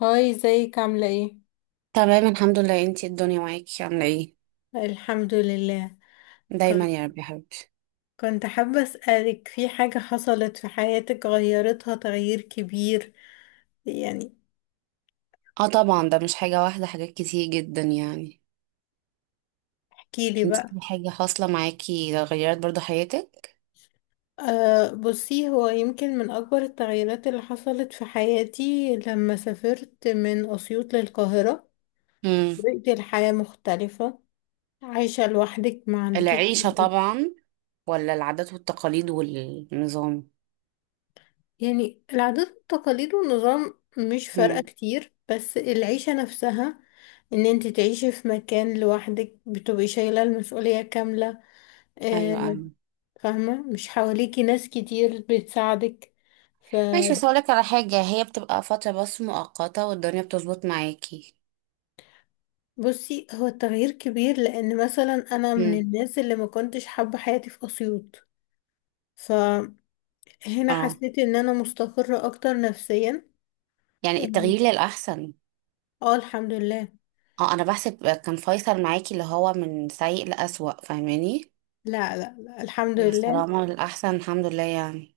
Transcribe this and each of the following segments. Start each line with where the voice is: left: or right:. left: هاي ازيك عاملة ايه؟
right: تمام، الحمد لله. انتي الدنيا معاكي عاملة ايه؟
left: الحمد لله.
right: دايما يا
left: كنت
right: رب يا حبيبتي.
left: كنت حابة أسألك في حاجة حصلت في حياتك غيرتها تغيير كبير. يعني
right: اه طبعا، ده مش حاجة واحدة، حاجات كتير جدا يعني.
left: احكيلي
right: انتي
left: بقى.
right: في حاجة حاصلة معاكي غيرت برضو حياتك؟
left: أه بصي، هو يمكن من أكبر التغييرات اللي حصلت في حياتي لما سافرت من أسيوط للقاهرة.
right: امم.
left: طريقة الحياة مختلفة، عايشة لوحدك، ما عندكيش
right: العيشة طبعا. ولا العادات والتقاليد والنظام.
left: يعني العادات والتقاليد والنظام مش فارقة
right: امم.
left: كتير، بس العيشة نفسها ان انت تعيشي في مكان لوحدك بتبقي شايلة المسؤولية كاملة.
right: ايوه
left: آه،
right: ايوه.
left: فاهمة، مش حواليكي ناس كتير بتساعدك.
right: ماشي،
left: فبصي،
right: بس هقولك على حاجة، هي بتبقى فترة بس مؤقتة والدنيا بتظبط معاكي.
left: هو التغيير كبير لان مثلا انا من
right: امم.
left: الناس اللي ما كنتش حابة حياتي في اسيوط، فهنا
right: اه
left: حسيت ان انا مستقرة اكتر نفسيا.
right: يعني
left: اه.
right: التغيير للأحسن.
left: آه، الحمد لله.
right: اه انا بحسب كان فيصل معاكي اللي هو من سيء لأسوأ، فاهماني؟
left: لا، لا، لا، الحمد
right: مع
left: لله.
right: السلامة الأحسن الحمد لله يعني.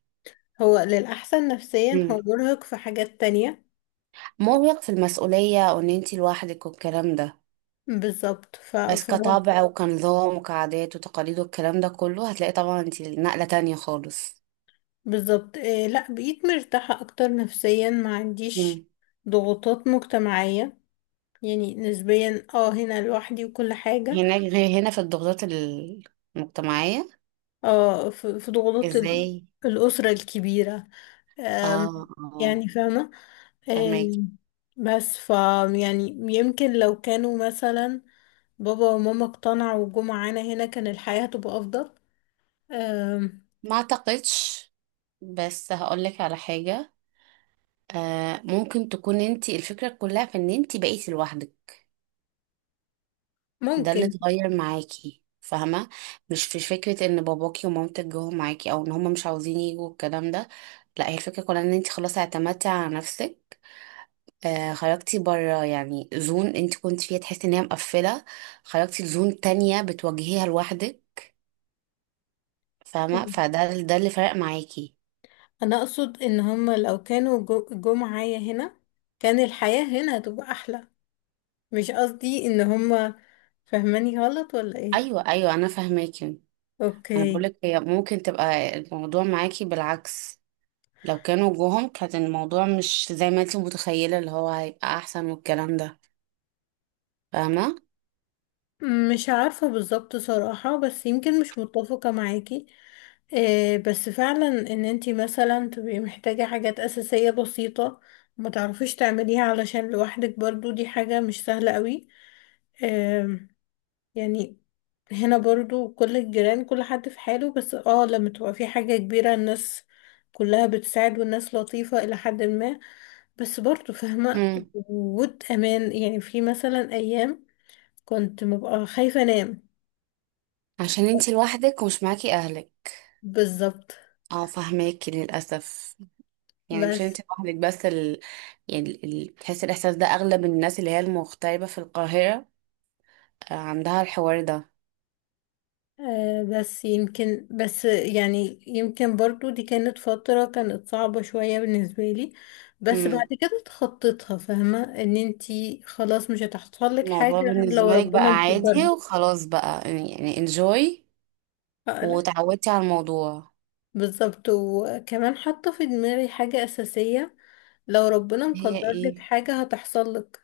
left: هو للأحسن نفسيا،
right: مم.
left: هو مرهق في حاجات تانية.
right: مرهق في المسؤولية، وإن أنتي لوحدك والكلام ده.
left: بالظبط.
right: بس كطبع وكنظام وكعادات وتقاليد والكلام ده كله هتلاقي طبعا أنتي نقلة تانية خالص.
left: بالظبط إيه، لا، بقيت مرتاحة أكتر نفسيا، ما عنديش
right: مم.
left: ضغوطات مجتمعية، يعني نسبيا. اه، هنا لوحدي وكل حاجة.
right: هناك غير هنا في الضغوطات المجتمعية.
left: اه، في ضغوطات
right: ازاي؟
left: الأسرة الكبيرة. أم...
right: اه اه.
left: يعني فاهمة.
right: فهمك.
left: أم... بس ف يعني يمكن لو كانوا مثلا بابا وماما اقتنعوا وجم معانا هنا كان الحياة هتبقى أفضل. أم...
right: ما اعتقدش، بس هقولك على حاجة، آه ممكن تكون أنتي الفكرة كلها في إن أنتي بقيتي لوحدك، ده اللي
left: ممكن.
right: اتغير معاكي، فاهمة؟ مش في فكرة ان باباكي ومامتك جوه معاكي او ان هما مش عاوزين يجوا الكلام ده. لا، هي الفكرة كلها ان انت خلاص اعتمدتي على نفسك، آه خرجتي بره، يعني زون انت كنت فيها تحسي ان هي مقفلة، خرجتي لزون تانية بتواجهيها لوحدك، فاهمة؟ فده ده اللي فرق معاكي.
left: انا اقصد ان هما لو كانوا جو معايا هنا كان الحياة هنا هتبقى احلى. مش قصدي ان هما فهماني غلط ولا ايه.
right: ايوه ايوه، انا فاهماكي. انا
left: اوكي.
right: بقولك هي ممكن تبقى الموضوع معاكي بالعكس، لو كانوا جوهم كان الموضوع مش زي ما انت متخيلة اللي هو هيبقى احسن والكلام ده، فاهمة؟
left: مش عارفة بالظبط صراحة، بس يمكن مش متفقة معاكي. إيه، بس فعلا ان انتي مثلا تبقي محتاجة حاجات اساسية بسيطة ما تعرفيش تعمليها علشان لوحدك، برضو دي حاجة مش سهلة قوي يعني. هنا برضو كل الجيران كل حد في حاله، بس اه لما تبقى في حاجة كبيرة الناس كلها بتساعد، والناس لطيفة إلى حد ما، بس برضو فاهمة
right: امم.
left: وجود أمان، يعني في مثلا أيام كنت ببقى خايفة أنام.
right: عشان انتي لوحدك ومش معاكي اهلك.
left: بالظبط.
right: اه فاهماكي للأسف. يعني مش
left: بس
right: انتي لوحدك بس يعني بتحسي الإحساس ده أغلب الناس اللي هي المغتربة في القاهرة، آه، عندها الحوار ده.
left: آه، بس يمكن بس يعني يمكن برضو دي كانت فترة كانت صعبة شوية بالنسبة لي، بس
right: امم.
left: بعد كده اتخطيتها، فاهمة ان انتي خلاص مش هتحصل لك
right: الموضوع
left: حاجة غير لو
right: بالنسبة لك بقى
left: ربنا
right: عادي
left: مقدرها.
right: وخلاص بقى يعني انجوي،
left: آه، لا.
right: وتعودتي على الموضوع.
left: بالظبط، وكمان حاطة في دماغي حاجة أساسية، لو ربنا
right: هي
left: مقدر لك
right: ايه؟
left: حاجة هتحصل لك.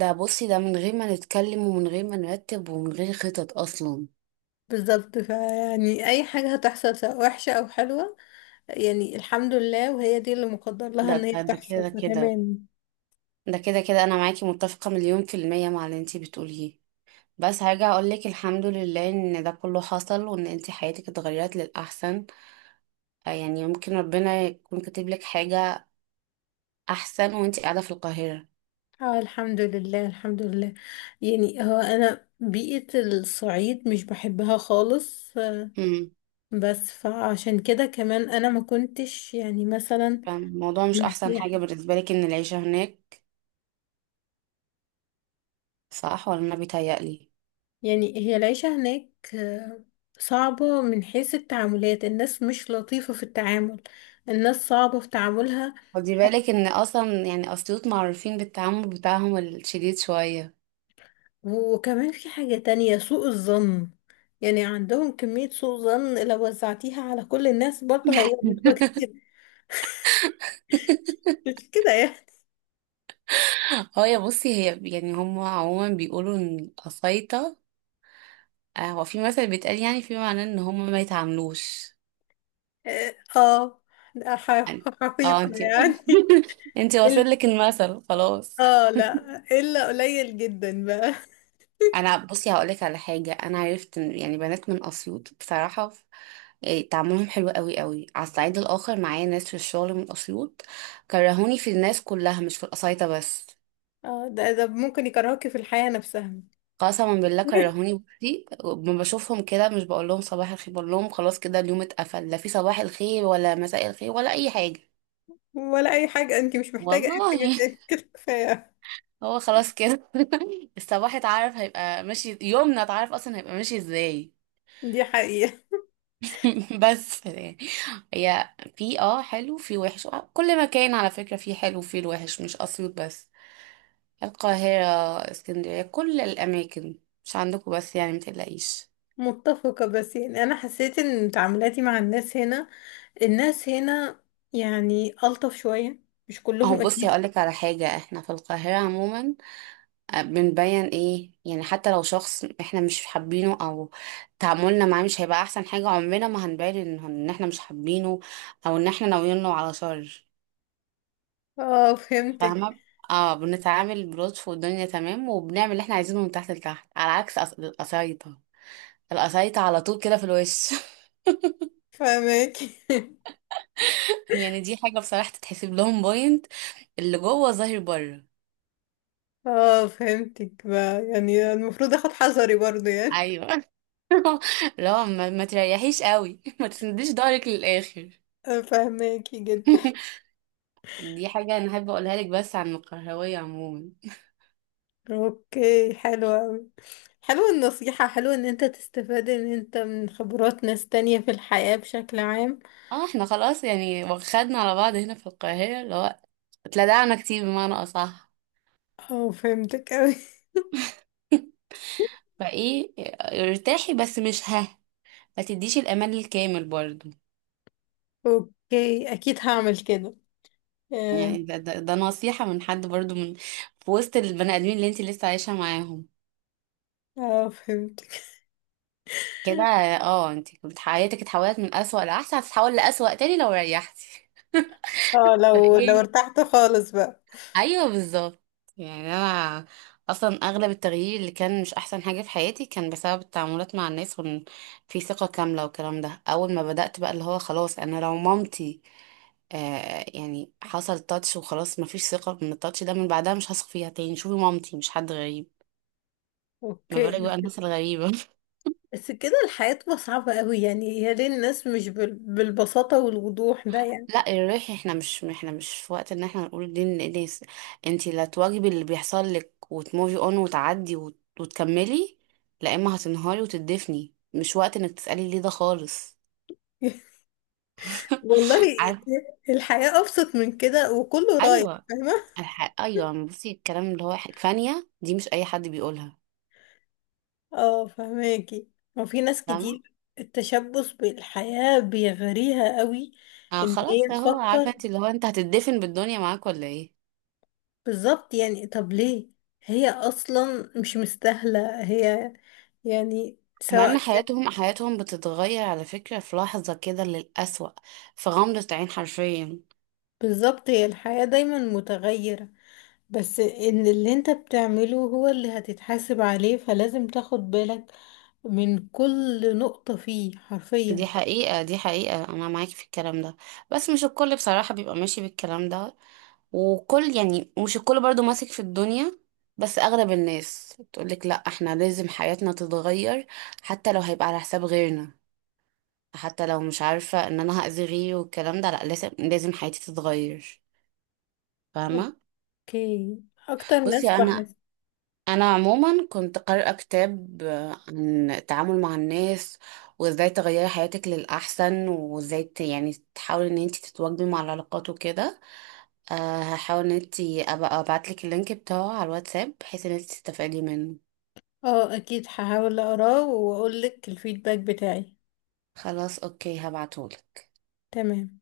right: ده بصي، ده من غير ما نتكلم ومن غير ما نرتب ومن غير خطط أصلا.
left: بالظبط، فيعني أي حاجة هتحصل سواء وحشة أو حلوة، يعني الحمد لله وهي دي اللي مقدر لها
right: ده
left: ان هي
right: ده ده كده
left: تحصل،
right: كده.
left: فتمام.
right: ده كده كده، انا معاكي متفقة مليون في المية مع اللي انتي بتقوليه. بس هرجع اقولك الحمد لله ان ده كله حصل وان انتي حياتك اتغيرت للاحسن، آه، يعني ممكن ربنا يكون كاتب لك حاجة احسن وانتي قاعدة في القاهرة.
left: اه، الحمد لله الحمد لله. يعني هو انا بيئة الصعيد مش بحبها خالص. آه،
right: امم.
left: بس فعشان كده كمان انا ما كنتش يعني مثلا
right: فالموضوع مش احسن حاجة
left: مرتاحة.
right: بالنسبة لك ان العيشة هناك، صح ولا انا بيتهيألي؟
left: يعني هي العيشة هناك آه، صعبة من حيث التعاملات، الناس مش لطيفة في التعامل، الناس صعبة في تعاملها.
right: خدي
left: حت-
right: بالك ان اصلا يعني اسيوط معروفين بالتعامل بتاعهم الشديد شوية.
left: وكمان في حاجة تانية، سوء الظن، يعني عندهم كمية سوء ظن لو وزعتيها على كل الناس برضه هيبقى كتير، مش كده يعني.
right: اه يا بصي هي، يعني هم عموما بيقولوا ان الأسيطة، آه، هو في مثل بيتقال يعني في معناه ان هم ما يتعاملوش
left: اه، لا،
right: يعني. اه
left: حقيقة
right: انتي
left: يعني.
right: انتي
left: ال-
right: واصل لك المثل خلاص.
left: اه لا، الا قليل جدا بقى.
right: انا بصي هقولك على حاجه، انا عرفت ان يعني بنات من اسيوط بصراحه، إيه، تعاملهم حلو قوي قوي. على الصعيد الاخر معايا ناس في الشغل من اسيوط كرهوني في الناس كلها مش في القصايطه بس.
left: اه، ده ممكن يكرهكي في الحياة نفسها.
right: قسما بالله كرهوني، بصي ما بشوفهم كده مش بقول لهم صباح الخير، بقول لهم خلاص كده اليوم اتقفل، لا في صباح الخير ولا مساء الخير ولا اي حاجه.
left: ولا اي حاجة، انت مش محتاجة اي
right: والله.
left: حاجة تاني، كده كفاية.
right: هو خلاص كده. الصباح اتعرف هيبقى ماشي، يومنا اتعرف اصلا هيبقى ماشي ازاي.
left: دي حقيقة.
right: بس يعني، هي في اه حلو في وحش، آه، كل مكان على فكرة فيه حلو وفيه الوحش، مش اسيوط بس، القاهرة، اسكندرية، كل الاماكن، مش عندكم بس يعني، متقلقيش.
left: متفقة، بس يعني انا حسيت ان تعاملاتي مع الناس هنا، الناس هنا يعني الطف شوية، مش
right: اهو
left: كلهم
right: بصي
left: اكيد.
right: هقولك على حاجة، احنا في القاهرة عموما، آه، بنبين ايه يعني، حتى لو شخص احنا مش حابينه او تعاملنا معاه مش هيبقى احسن حاجة، عمرنا ما هنبين ان احنا مش حابينه او ان احنا ناويين له على شر،
left: اه، فهمتك.
right: فاهمة؟ اه بنتعامل بلطف والدنيا تمام وبنعمل اللي احنا عايزينه من تحت لتحت، على عكس القسايطة، القسايطة على طول كده في الوش.
left: فهمك.
right: يعني دي حاجة بصراحة تتحسب لهم بوينت، اللي جوه ظاهر بره.
left: اه، فهمتك بقى، يعني المفروض اخد حذري برضه يعني.
right: ايوه. لا ما تريحيش قوي، ما تسنديش ضهرك للاخر.
left: فاهماكي جدا.
right: دي حاجة أنا حابة أقولها لك بس عن القهوية عموما.
left: اوكي، حلو اوي، حلو النصيحة، حلو ان انت تستفاد ان انت من خبرات ناس تانية في الحياة بشكل عام.
right: اه احنا خلاص يعني واخدنا على بعض هنا في القاهرة اللي هو اتلدعنا كتير بمعنى أصح.
left: اه، فهمتك اوي.
right: فايه، ارتاحي بس مش ها، ما تديش الأمان الكامل برضو.
left: اوكي، اكيد هعمل كده. اه.
right: يعني ده نصيحة من حد برضو، من في وسط البني آدمين اللي انت لسه عايشة معاهم
left: آه، فهمتك.
right: كده. اه انت كنت حياتك اتحولت من أسوأ لأحسن، هتتحول لأسوأ تاني لو ريحتي.
left: اه، لو
right: فايه،
left: ارتحت خالص بقى.
right: ايوه بالظبط. يعني انا اصلا اغلب التغيير اللي كان مش احسن حاجه في حياتي كان بسبب التعاملات مع الناس، وان في ثقه كامله والكلام ده. اول ما بدات بقى اللي هو خلاص انا لو مامتي، آه يعني حصل تاتش وخلاص مفيش ثقه، من التاتش ده من بعدها مش هثق فيها تاني. شوفي مامتي مش حد غريب، ما
left: اوكي.
right: بالك بقى الناس الغريبه.
left: بس كده الحياة تبقى صعبة اوي، يعني يا ليه الناس مش بالبساطة والوضوح ده يعني.
right: لا الريح، احنا مش في وقت ان احنا نقول دي للناس. انتي لا تواجبي اللي بيحصل لك وتموفي اون وتعدي وتكملي. لا اما هتنهاري وتدفني مش وقت انك تسألي ليه ده خالص.
left: والله
right: عارف.
left: الحياة ابسط من كده، وكله رايح،
right: ايوه
left: فاهمة.
right: ايوه بصي الكلام اللي هو فانية دي مش اي حد بيقولها.
left: اه، فهماكي. وفي ناس
right: فاهمه.
left: كتير التشبث بالحياة بيغريها قوي،
right: آه
left: ان هي
right: خلاص اهو عارفه
left: تفكر.
right: انت اللي هو انت هتدفن بالدنيا معاك ولا ايه.
left: بالظبط، يعني طب ليه، هي اصلا مش مستاهلة هي، يعني
right: ومع
left: سواء
right: ان حياتهم بتتغير على فكره في لحظه كده للأسوأ، في غمضه عين حرفيا.
left: بالظبط، هي الحياة دايما متغيرة، بس ان اللي انت بتعمله هو اللي هتتحاسب عليه، فلازم تاخد بالك من كل نقطة فيه
right: دي
left: حرفيا.
right: حقيقة دي حقيقة، أنا معاكي في الكلام ده. بس مش الكل بصراحة بيبقى ماشي بالكلام ده، وكل يعني مش الكل برضو ماسك في الدنيا. بس أغلب الناس تقولك لأ احنا لازم حياتنا تتغير، حتى لو هيبقى على حساب غيرنا، حتى لو مش عارفة إن أنا هأذي غيري والكلام ده، لأ لازم لازم حياتي تتغير، فاهمة؟
left: اوكي. اكتر ناس
right: بصي أنا،
left: بحس.
right: أنا عموما كنت قارئة كتاب، آه، عن التعامل مع الناس وازاي تغيري حياتك للأحسن وازاي يعني تحاولي ان انت تتواجدي مع العلاقات وكده. أه هحاول ان انت ابقى ابعتلك اللينك بتاعه على الواتساب بحيث ان انت تستفادي منه.
left: اه، اكيد هحاول اقراه واقول لك الفيدباك بتاعي.
right: خلاص اوكي هبعتهولك.
left: تمام.